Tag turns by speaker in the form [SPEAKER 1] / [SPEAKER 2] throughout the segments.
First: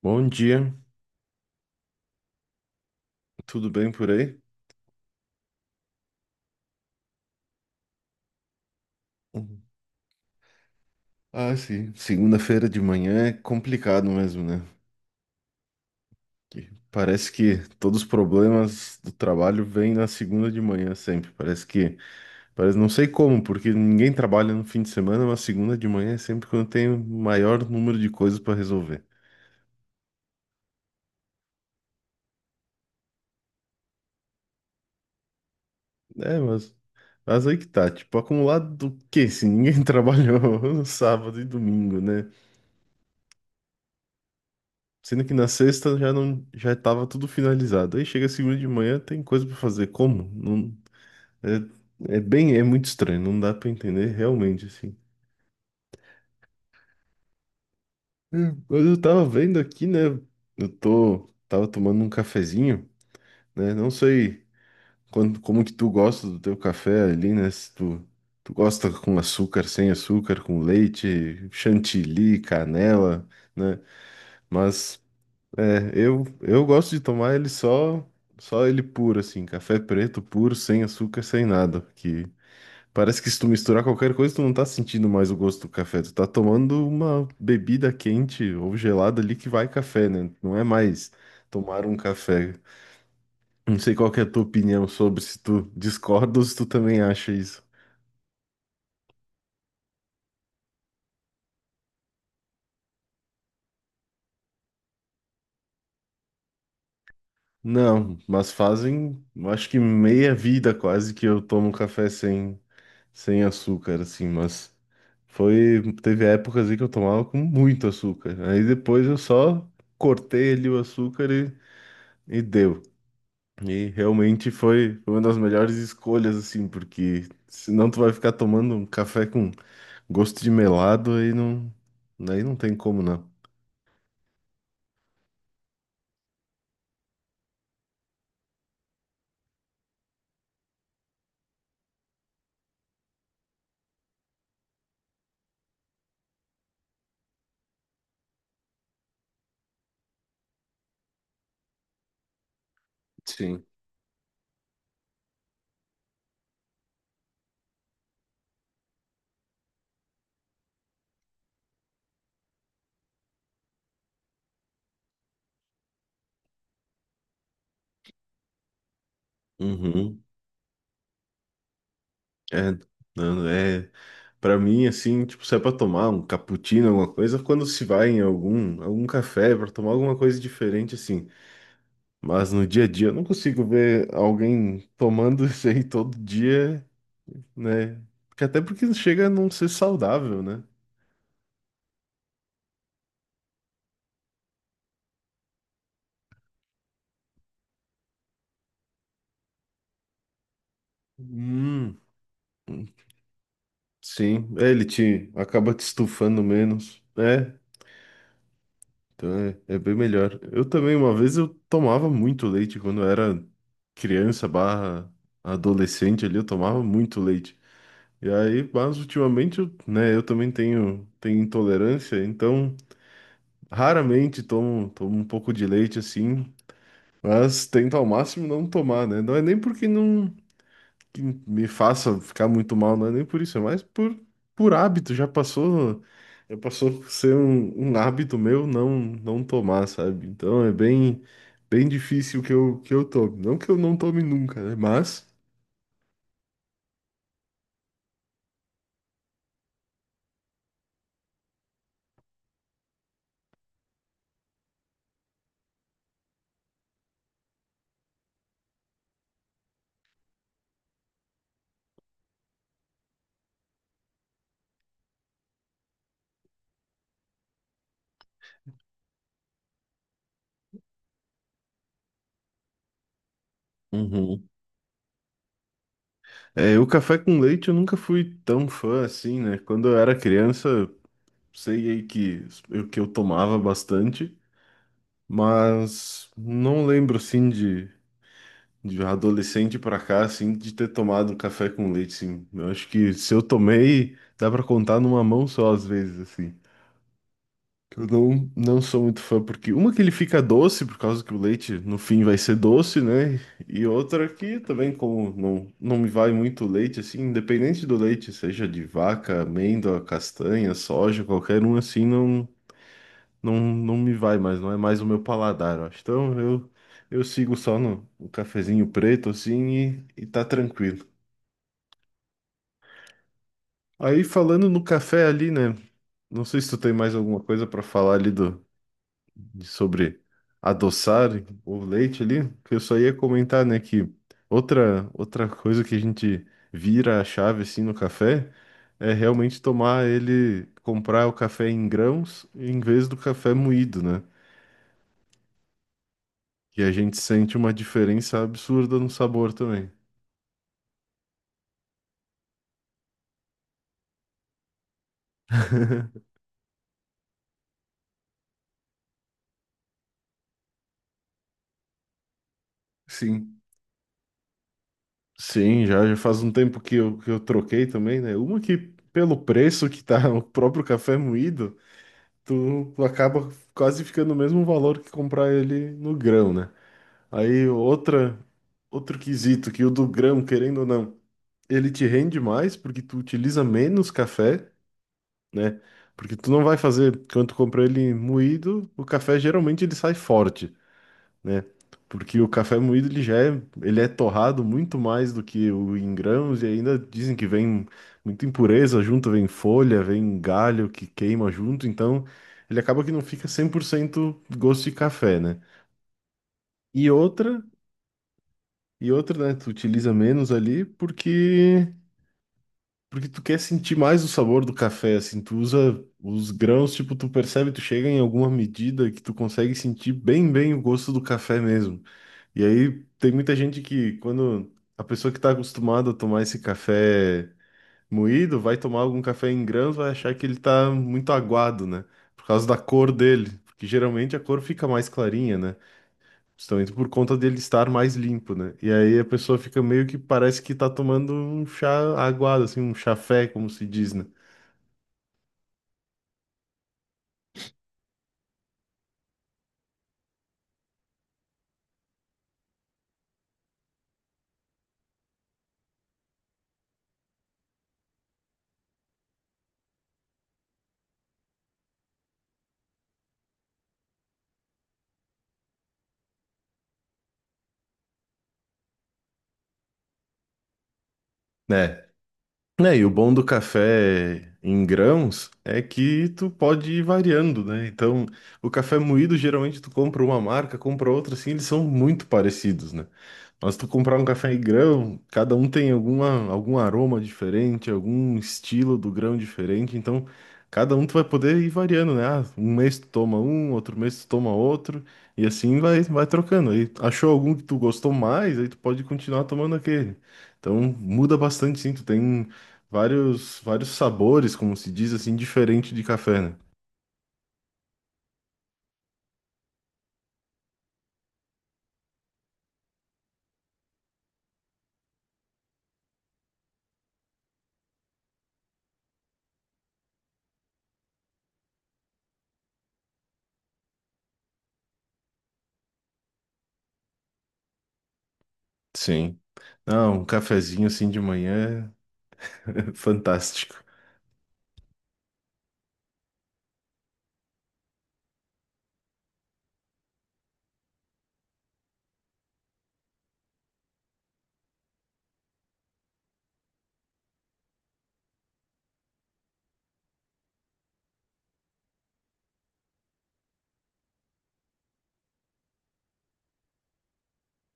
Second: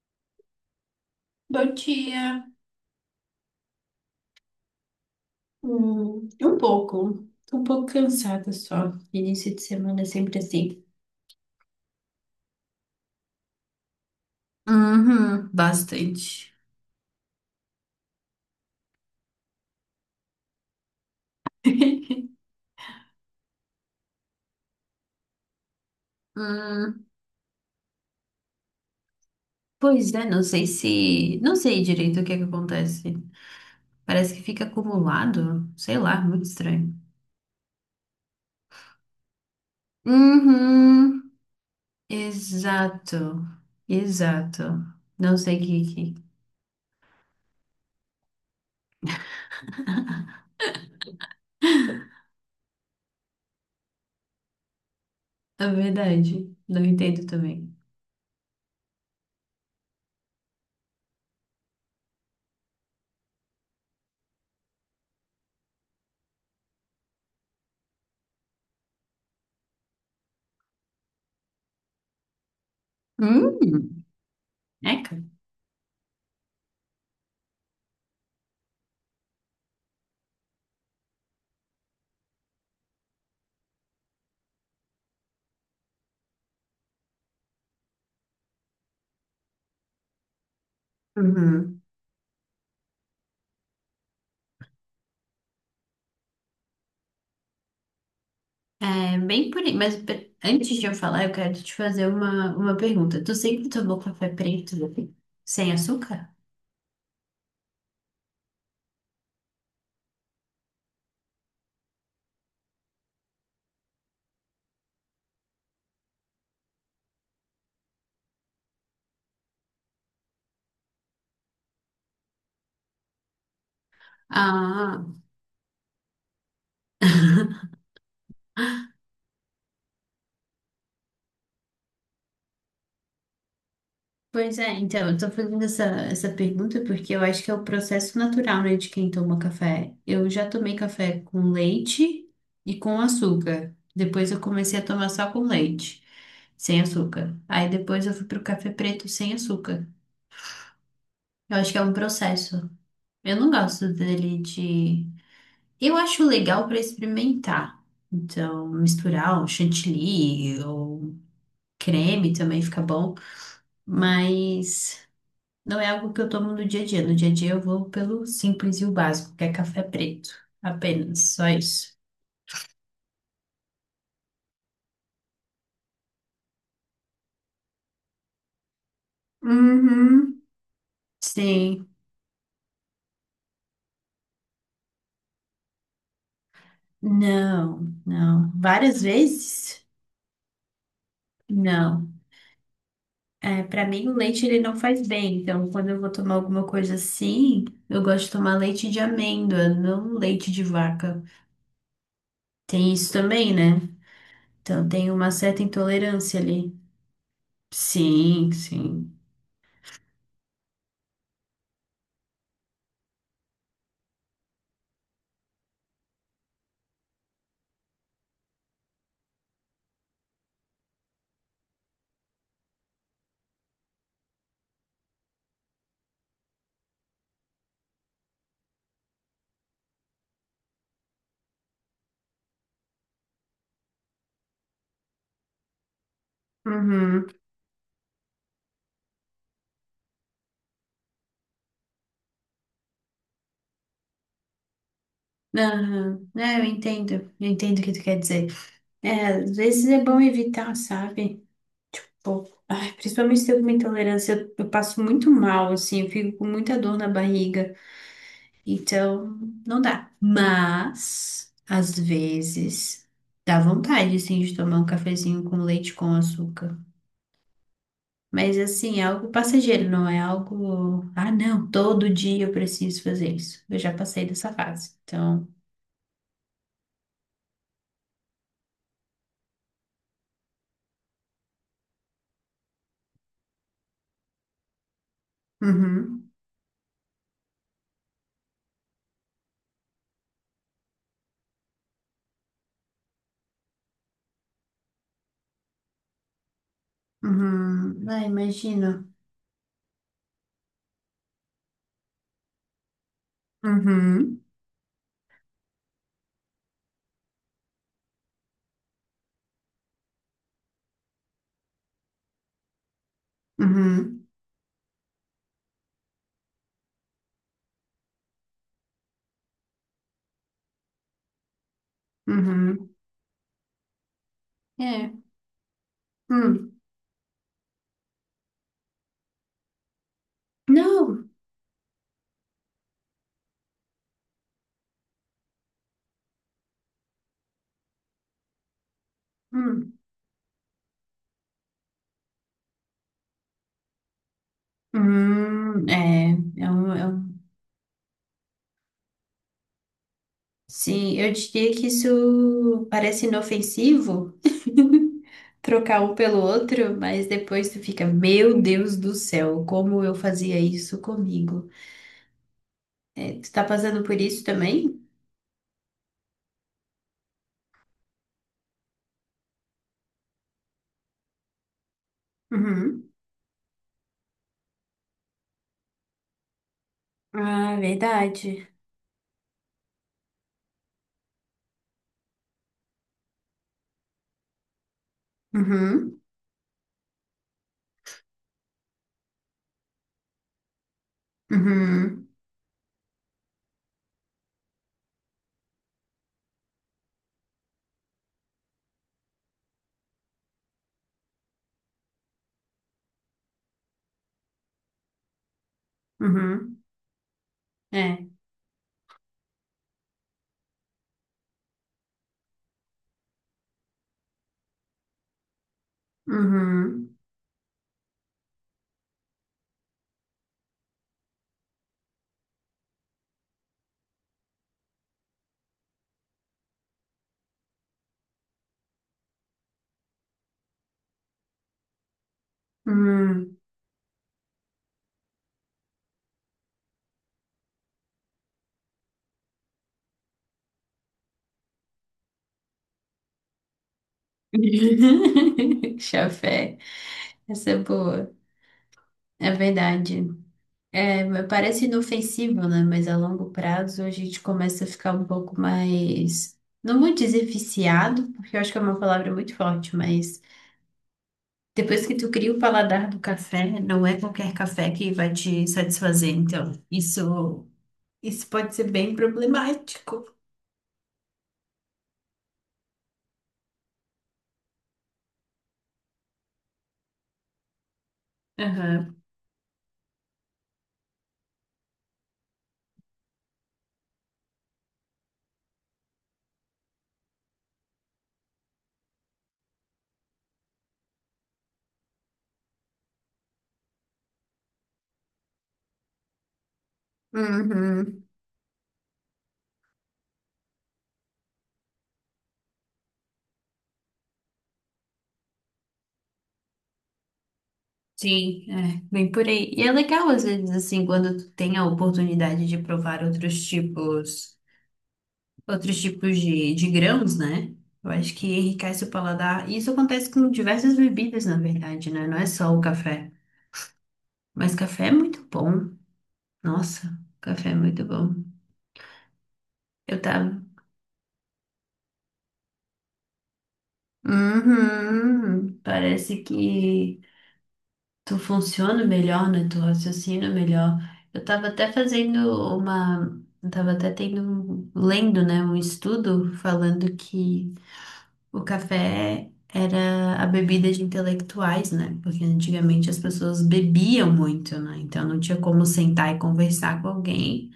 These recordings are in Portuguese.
[SPEAKER 1] Bom dia,
[SPEAKER 2] Bom dia.
[SPEAKER 1] tudo bem por aí?
[SPEAKER 2] Um pouco. Tô um pouco cansada só. Início de
[SPEAKER 1] Uhum.
[SPEAKER 2] semana é sempre assim.
[SPEAKER 1] Ah, sim. Segunda-feira de manhã é complicado mesmo, né?
[SPEAKER 2] Uhum, bastante.
[SPEAKER 1] Que parece que todos os problemas do trabalho vêm na segunda de manhã sempre. Parece, não sei como, porque ninguém trabalha no fim de semana, mas segunda de manhã é sempre quando tem o
[SPEAKER 2] Hum,
[SPEAKER 1] maior número de coisas para resolver.
[SPEAKER 2] Pois é, não sei se. Não sei direito o que é que acontece. Parece que fica acumulado. Sei lá,
[SPEAKER 1] É,
[SPEAKER 2] muito
[SPEAKER 1] mas,
[SPEAKER 2] estranho.
[SPEAKER 1] mas aí que tá, tipo, acumulado do quê? Se ninguém trabalhou no
[SPEAKER 2] Uhum,
[SPEAKER 1] sábado e domingo, né?
[SPEAKER 2] exato. Exato.
[SPEAKER 1] Sendo que
[SPEAKER 2] Não
[SPEAKER 1] na
[SPEAKER 2] sei o que.
[SPEAKER 1] sexta já não já estava tudo finalizado. Aí chega segunda de manhã, tem coisa para fazer. Como? Não, é muito estranho, não dá para entender realmente assim.
[SPEAKER 2] É verdade. Não entendo também.
[SPEAKER 1] Hum. Mas eu tava vendo aqui, né? Eu tô tava tomando um cafezinho, né? Não sei como que tu gosta do teu café ali, né? Se tu gosta com açúcar, sem açúcar, com leite, chantilly, canela,
[SPEAKER 2] Hum,
[SPEAKER 1] né? Mas
[SPEAKER 2] Eca.
[SPEAKER 1] É, eu gosto de tomar ele só, só ele puro, assim, café preto puro, sem açúcar, sem nada, que parece que se tu misturar qualquer coisa, tu não tá sentindo mais o gosto do café, tu tá tomando uma bebida quente ou gelada ali que vai café, né? Não é mais tomar um café. Não sei qual que é a tua opinião sobre se tu discorda ou se tu também acha isso.
[SPEAKER 2] Bem por aí, mas antes de eu falar, eu quero te fazer uma pergunta. Tu sempre tomou café preto sem açúcar?
[SPEAKER 1] Não, mas fazem, eu acho que meia vida quase que eu tomo café sem açúcar, assim, mas teve épocas aí que eu tomava com muito açúcar. Aí depois eu só cortei ali o açúcar e deu. E realmente foi
[SPEAKER 2] Ah,
[SPEAKER 1] foi uma das melhores escolhas, assim, porque senão tu vai ficar tomando um café com gosto de melado, aí não tem como, não.
[SPEAKER 2] pois é, então, eu tô fazendo essa pergunta porque eu acho que é o processo natural, né, de quem toma café. Eu já tomei café com leite e com açúcar. Depois eu comecei a tomar só com leite, sem açúcar. Aí depois eu fui pro café preto sem açúcar. Eu acho que é um processo. Eu não
[SPEAKER 1] Sim.
[SPEAKER 2] gosto dele de. Eu acho legal para experimentar. Então, misturar um chantilly ou creme também fica bom, mas não é algo que eu tomo no dia a dia. No dia a dia eu vou pelo simples e o básico, que é café preto. Apenas, só isso.
[SPEAKER 1] É, não, para mim assim, tipo, se é para tomar um cappuccino, alguma coisa, quando se vai em algum café para tomar alguma coisa
[SPEAKER 2] Uhum,
[SPEAKER 1] diferente assim,
[SPEAKER 2] sim.
[SPEAKER 1] mas no dia a dia eu não consigo ver alguém tomando isso aí todo dia,
[SPEAKER 2] Não,
[SPEAKER 1] né? Porque
[SPEAKER 2] não.
[SPEAKER 1] até porque
[SPEAKER 2] Várias
[SPEAKER 1] chega a não ser
[SPEAKER 2] vezes?
[SPEAKER 1] saudável, né?
[SPEAKER 2] Não. É, para mim o leite ele não faz bem, então quando eu vou tomar alguma coisa assim, eu gosto de tomar leite de amêndoa, não leite de vaca.
[SPEAKER 1] Hum,
[SPEAKER 2] Tem isso também, né?
[SPEAKER 1] sim, é, ele
[SPEAKER 2] Então tem
[SPEAKER 1] te
[SPEAKER 2] uma certa
[SPEAKER 1] acaba te
[SPEAKER 2] intolerância
[SPEAKER 1] estufando
[SPEAKER 2] ali.
[SPEAKER 1] menos. É,
[SPEAKER 2] Sim, sim.
[SPEAKER 1] então é bem melhor. Eu também, uma vez, eu tomava muito leite quando eu era criança barra adolescente ali, eu tomava muito leite. E aí, mas ultimamente, eu, né, eu também tenho intolerância, então raramente tomo um pouco de leite assim, mas tento ao máximo não tomar, né? Não é nem porque não, que me faça ficar muito mal, não é nem por isso, é mais por hábito. Já passou a
[SPEAKER 2] Uhum.
[SPEAKER 1] ser um hábito meu não tomar, sabe? Então é bem bem difícil que eu tome. Não que eu não tome nunca, né?
[SPEAKER 2] Aham. É, eu entendo. Eu entendo o que tu quer dizer. É, às vezes é bom evitar, sabe? Pô, ai, principalmente se eu tenho uma intolerância, eu passo muito mal, assim, eu fico com muita dor na barriga. Então, não dá. Mas, às vezes, dá vontade, assim, de tomar um cafezinho com leite com açúcar. Mas assim, é algo passageiro, não é algo, ah, não, todo dia eu preciso fazer isso. Eu já passei
[SPEAKER 1] Uhum.
[SPEAKER 2] dessa fase. Então,
[SPEAKER 1] É, o café com leite eu nunca fui tão fã assim, né? Quando eu era criança, sei aí que que eu tomava bastante, mas
[SPEAKER 2] uhum,
[SPEAKER 1] não lembro assim De adolescente pra cá, assim, de ter tomado um café com leite, assim. Eu acho que se eu tomei, dá pra contar numa mão só, às vezes, assim. Que Eu
[SPEAKER 2] uhum, ah,
[SPEAKER 1] não
[SPEAKER 2] imagino.
[SPEAKER 1] sou muito fã, porque uma que ele fica doce, por causa que o leite no fim vai ser doce, né? E outra
[SPEAKER 2] Uhum,
[SPEAKER 1] que também, como não me vai muito leite, assim, independente do leite, seja de vaca, amêndoa, castanha, soja, qualquer um, assim, não me
[SPEAKER 2] uhum,
[SPEAKER 1] vai mais, não é mais o meu paladar, eu acho. Então eu sigo só no cafezinho preto, assim, e tá tranquilo.
[SPEAKER 2] uhum.
[SPEAKER 1] Aí falando no
[SPEAKER 2] É.
[SPEAKER 1] café ali, né? Não sei se tu
[SPEAKER 2] Hum.
[SPEAKER 1] tem mais alguma coisa pra falar ali sobre
[SPEAKER 2] Não.
[SPEAKER 1] adoçar o leite ali, que eu só ia comentar, né, que outra coisa que a gente vira a chave, assim, no café é realmente
[SPEAKER 2] Hum.
[SPEAKER 1] tomar ele, comprar o café em grãos em vez do café moído, né?
[SPEAKER 2] Hum. É
[SPEAKER 1] E a
[SPEAKER 2] um, é
[SPEAKER 1] gente
[SPEAKER 2] um-
[SPEAKER 1] sente uma diferença absurda no sabor também.
[SPEAKER 2] Sim, eu diria que isso parece inofensivo. Trocar um pelo outro, mas depois tu fica, meu Deus do céu, como eu fazia isso comigo? É, tu
[SPEAKER 1] Sim.
[SPEAKER 2] tá passando por isso também?
[SPEAKER 1] Sim, já faz um tempo que que eu troquei também, né? Uma que, pelo preço que tá o próprio café moído, tu
[SPEAKER 2] Uhum.
[SPEAKER 1] acaba quase ficando o mesmo valor que comprar ele no grão, né? Aí
[SPEAKER 2] Ah, verdade.
[SPEAKER 1] outro quesito, que o do grão, querendo ou não, ele te rende mais porque tu utiliza menos café, né?
[SPEAKER 2] Uhum.
[SPEAKER 1] Porque tu não vai fazer, quando tu compra ele moído, o café geralmente ele sai forte, né?
[SPEAKER 2] Uhum.
[SPEAKER 1] Porque o café moído ele já é, ele é torrado muito mais do que o em grãos e ainda dizem que vem muita impureza junto, vem folha, vem galho que queima junto, então ele acaba que não fica 100% gosto de café, né?
[SPEAKER 2] Uhum.
[SPEAKER 1] E outra,
[SPEAKER 2] É.
[SPEAKER 1] e outra, né, tu utiliza menos ali porque tu quer sentir mais o sabor do café, assim, tu usa os grãos, tipo,
[SPEAKER 2] Uhum.
[SPEAKER 1] tu percebe, tu chega em alguma medida que tu consegue sentir bem, bem o gosto do café mesmo. E aí tem muita gente que, quando a pessoa que está acostumada a tomar esse café moído, vai tomar algum café em grãos, vai achar que ele tá muito aguado, né? Por causa da cor dele.
[SPEAKER 2] Uhum.
[SPEAKER 1] Porque geralmente a cor fica mais clarinha, né? Justamente por conta dele estar mais limpo, né? E aí a pessoa fica meio que parece que tá tomando um chá aguado, assim, um chafé, como se diz, né?
[SPEAKER 2] Chafé. Essa é boa. É verdade. É, mas parece inofensivo, né? Mas a longo prazo a gente começa a ficar um pouco mais. Não vou dizer viciado, porque eu acho que é uma palavra muito forte, mas depois que tu cria o paladar do café, não é qualquer café que vai te satisfazer. Então, isso. Isso pode ser bem problemático.
[SPEAKER 1] Né? É, e o bom do café em grãos é que tu pode ir variando, né? Então, o café
[SPEAKER 2] Aham.
[SPEAKER 1] moído, geralmente tu compra uma marca, compra outra, assim, eles são muito parecidos, né? Mas tu comprar um café em grão, cada um tem alguma, algum aroma diferente, algum estilo do grão diferente, então cada um tu vai poder ir variando, né? Ah, um mês tu toma um, outro mês tu toma outro, e assim vai, trocando. Aí achou algum que tu gostou
[SPEAKER 2] Uhum.
[SPEAKER 1] mais, aí tu pode continuar tomando aquele. Então muda bastante, sim. Tu tem vários sabores, como se diz assim, diferente de café, né?
[SPEAKER 2] Sim, é, bem por aí. E é legal, às vezes, assim, quando tu tem a oportunidade de provar outros tipos de grãos, né? Eu acho que enriquece o paladar. E isso acontece com diversas bebidas, na verdade, né? Não é só o café. Mas café é muito bom. Nossa, café é muito bom.
[SPEAKER 1] Sim. Não,
[SPEAKER 2] Eu
[SPEAKER 1] um
[SPEAKER 2] tava.
[SPEAKER 1] cafezinho assim de manhã, é fantástico.
[SPEAKER 2] Uhum. Parece que tu funciona melhor, né? Tu raciocina melhor. Eu tava até fazendo uma. Eu tava até tendo. Lendo, né? Um estudo falando que o café era a bebida de intelectuais, né? Porque antigamente as pessoas bebiam muito, né? Então não tinha como sentar e conversar com alguém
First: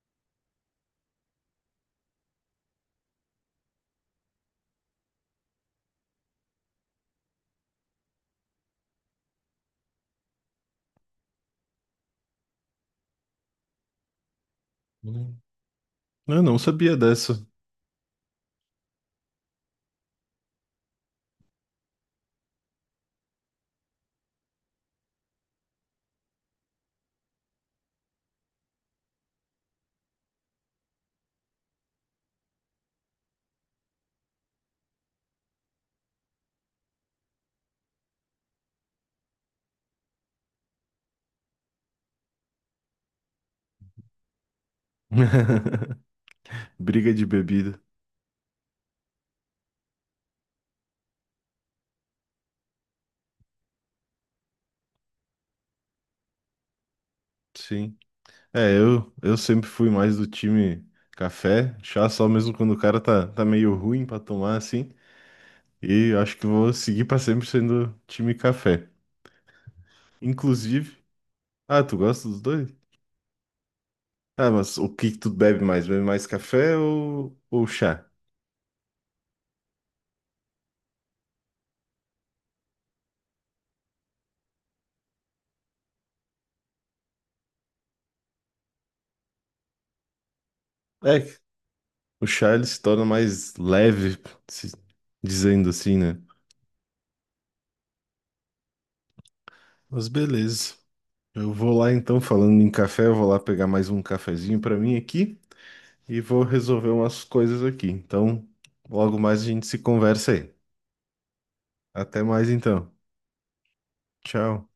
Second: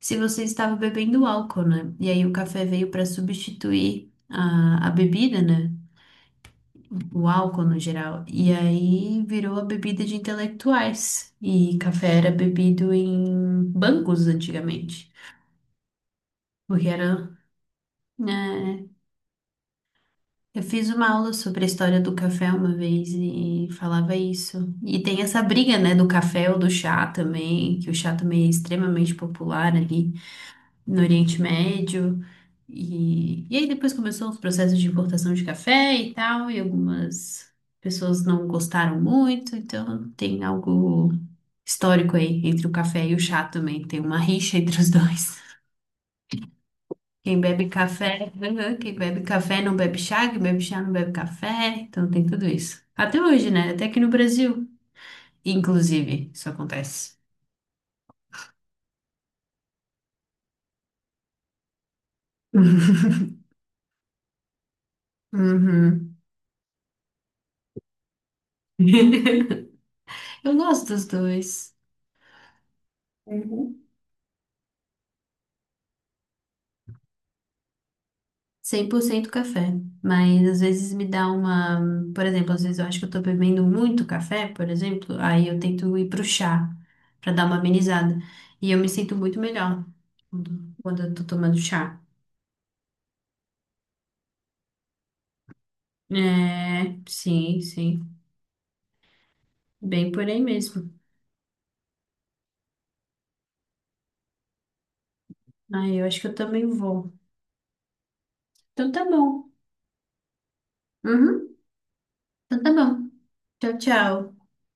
[SPEAKER 2] se você estava bebendo álcool, né? E aí o café veio para substituir a bebida, né? O álcool no geral. E aí virou a bebida de intelectuais. E café era bebido em bancos antigamente.
[SPEAKER 1] Hum. Eu não
[SPEAKER 2] Porque
[SPEAKER 1] sabia dessa.
[SPEAKER 2] era, né. Eu fiz uma aula sobre a história do café uma vez e falava isso. E tem essa briga, né, do café ou do chá também, que o chá também é extremamente popular ali no Oriente Médio. E aí depois começou os processos de importação de café e tal, e algumas pessoas não gostaram muito, então tem algo histórico aí entre o café e o chá também, tem uma rixa entre os dois.
[SPEAKER 1] Briga de
[SPEAKER 2] Quem bebe
[SPEAKER 1] bebida.
[SPEAKER 2] café, quem bebe café não bebe chá, quem bebe chá não bebe café, então tem tudo isso. Até hoje, né? Até aqui no Brasil, inclusive, isso acontece.
[SPEAKER 1] Sim. É, eu sempre fui mais do time café, chá só mesmo quando o cara tá, meio ruim pra tomar assim. E
[SPEAKER 2] Uhum.
[SPEAKER 1] acho que vou seguir pra sempre sendo time café.
[SPEAKER 2] Eu gosto
[SPEAKER 1] Inclusive,
[SPEAKER 2] dos dois.
[SPEAKER 1] ah, tu gosta dos dois?
[SPEAKER 2] Uhum.
[SPEAKER 1] Ah, mas o que que tu bebe mais? Bebe mais café ou, chá?
[SPEAKER 2] 100% café, mas às vezes me dá uma, por exemplo, às vezes eu acho que eu tô bebendo muito café, por exemplo, aí eu tento ir pro chá pra dar uma amenizada e eu me sinto muito melhor quando eu
[SPEAKER 1] É,
[SPEAKER 2] tô tomando chá.
[SPEAKER 1] o Charles se torna mais leve, se- dizendo assim, né?
[SPEAKER 2] É, sim, sim,
[SPEAKER 1] Mas
[SPEAKER 2] bem por aí
[SPEAKER 1] beleza.
[SPEAKER 2] mesmo.
[SPEAKER 1] Eu vou lá então, falando em café, eu vou lá pegar mais um cafezinho pra mim aqui
[SPEAKER 2] Aí eu acho
[SPEAKER 1] e
[SPEAKER 2] que eu
[SPEAKER 1] vou
[SPEAKER 2] também
[SPEAKER 1] resolver
[SPEAKER 2] vou.
[SPEAKER 1] umas coisas aqui. Então,
[SPEAKER 2] Então tá
[SPEAKER 1] logo mais
[SPEAKER 2] bom.
[SPEAKER 1] a gente se conversa aí.
[SPEAKER 2] Uhum,
[SPEAKER 1] Até mais
[SPEAKER 2] então tá
[SPEAKER 1] então.
[SPEAKER 2] bom. Tchau, tchau.
[SPEAKER 1] Tchau.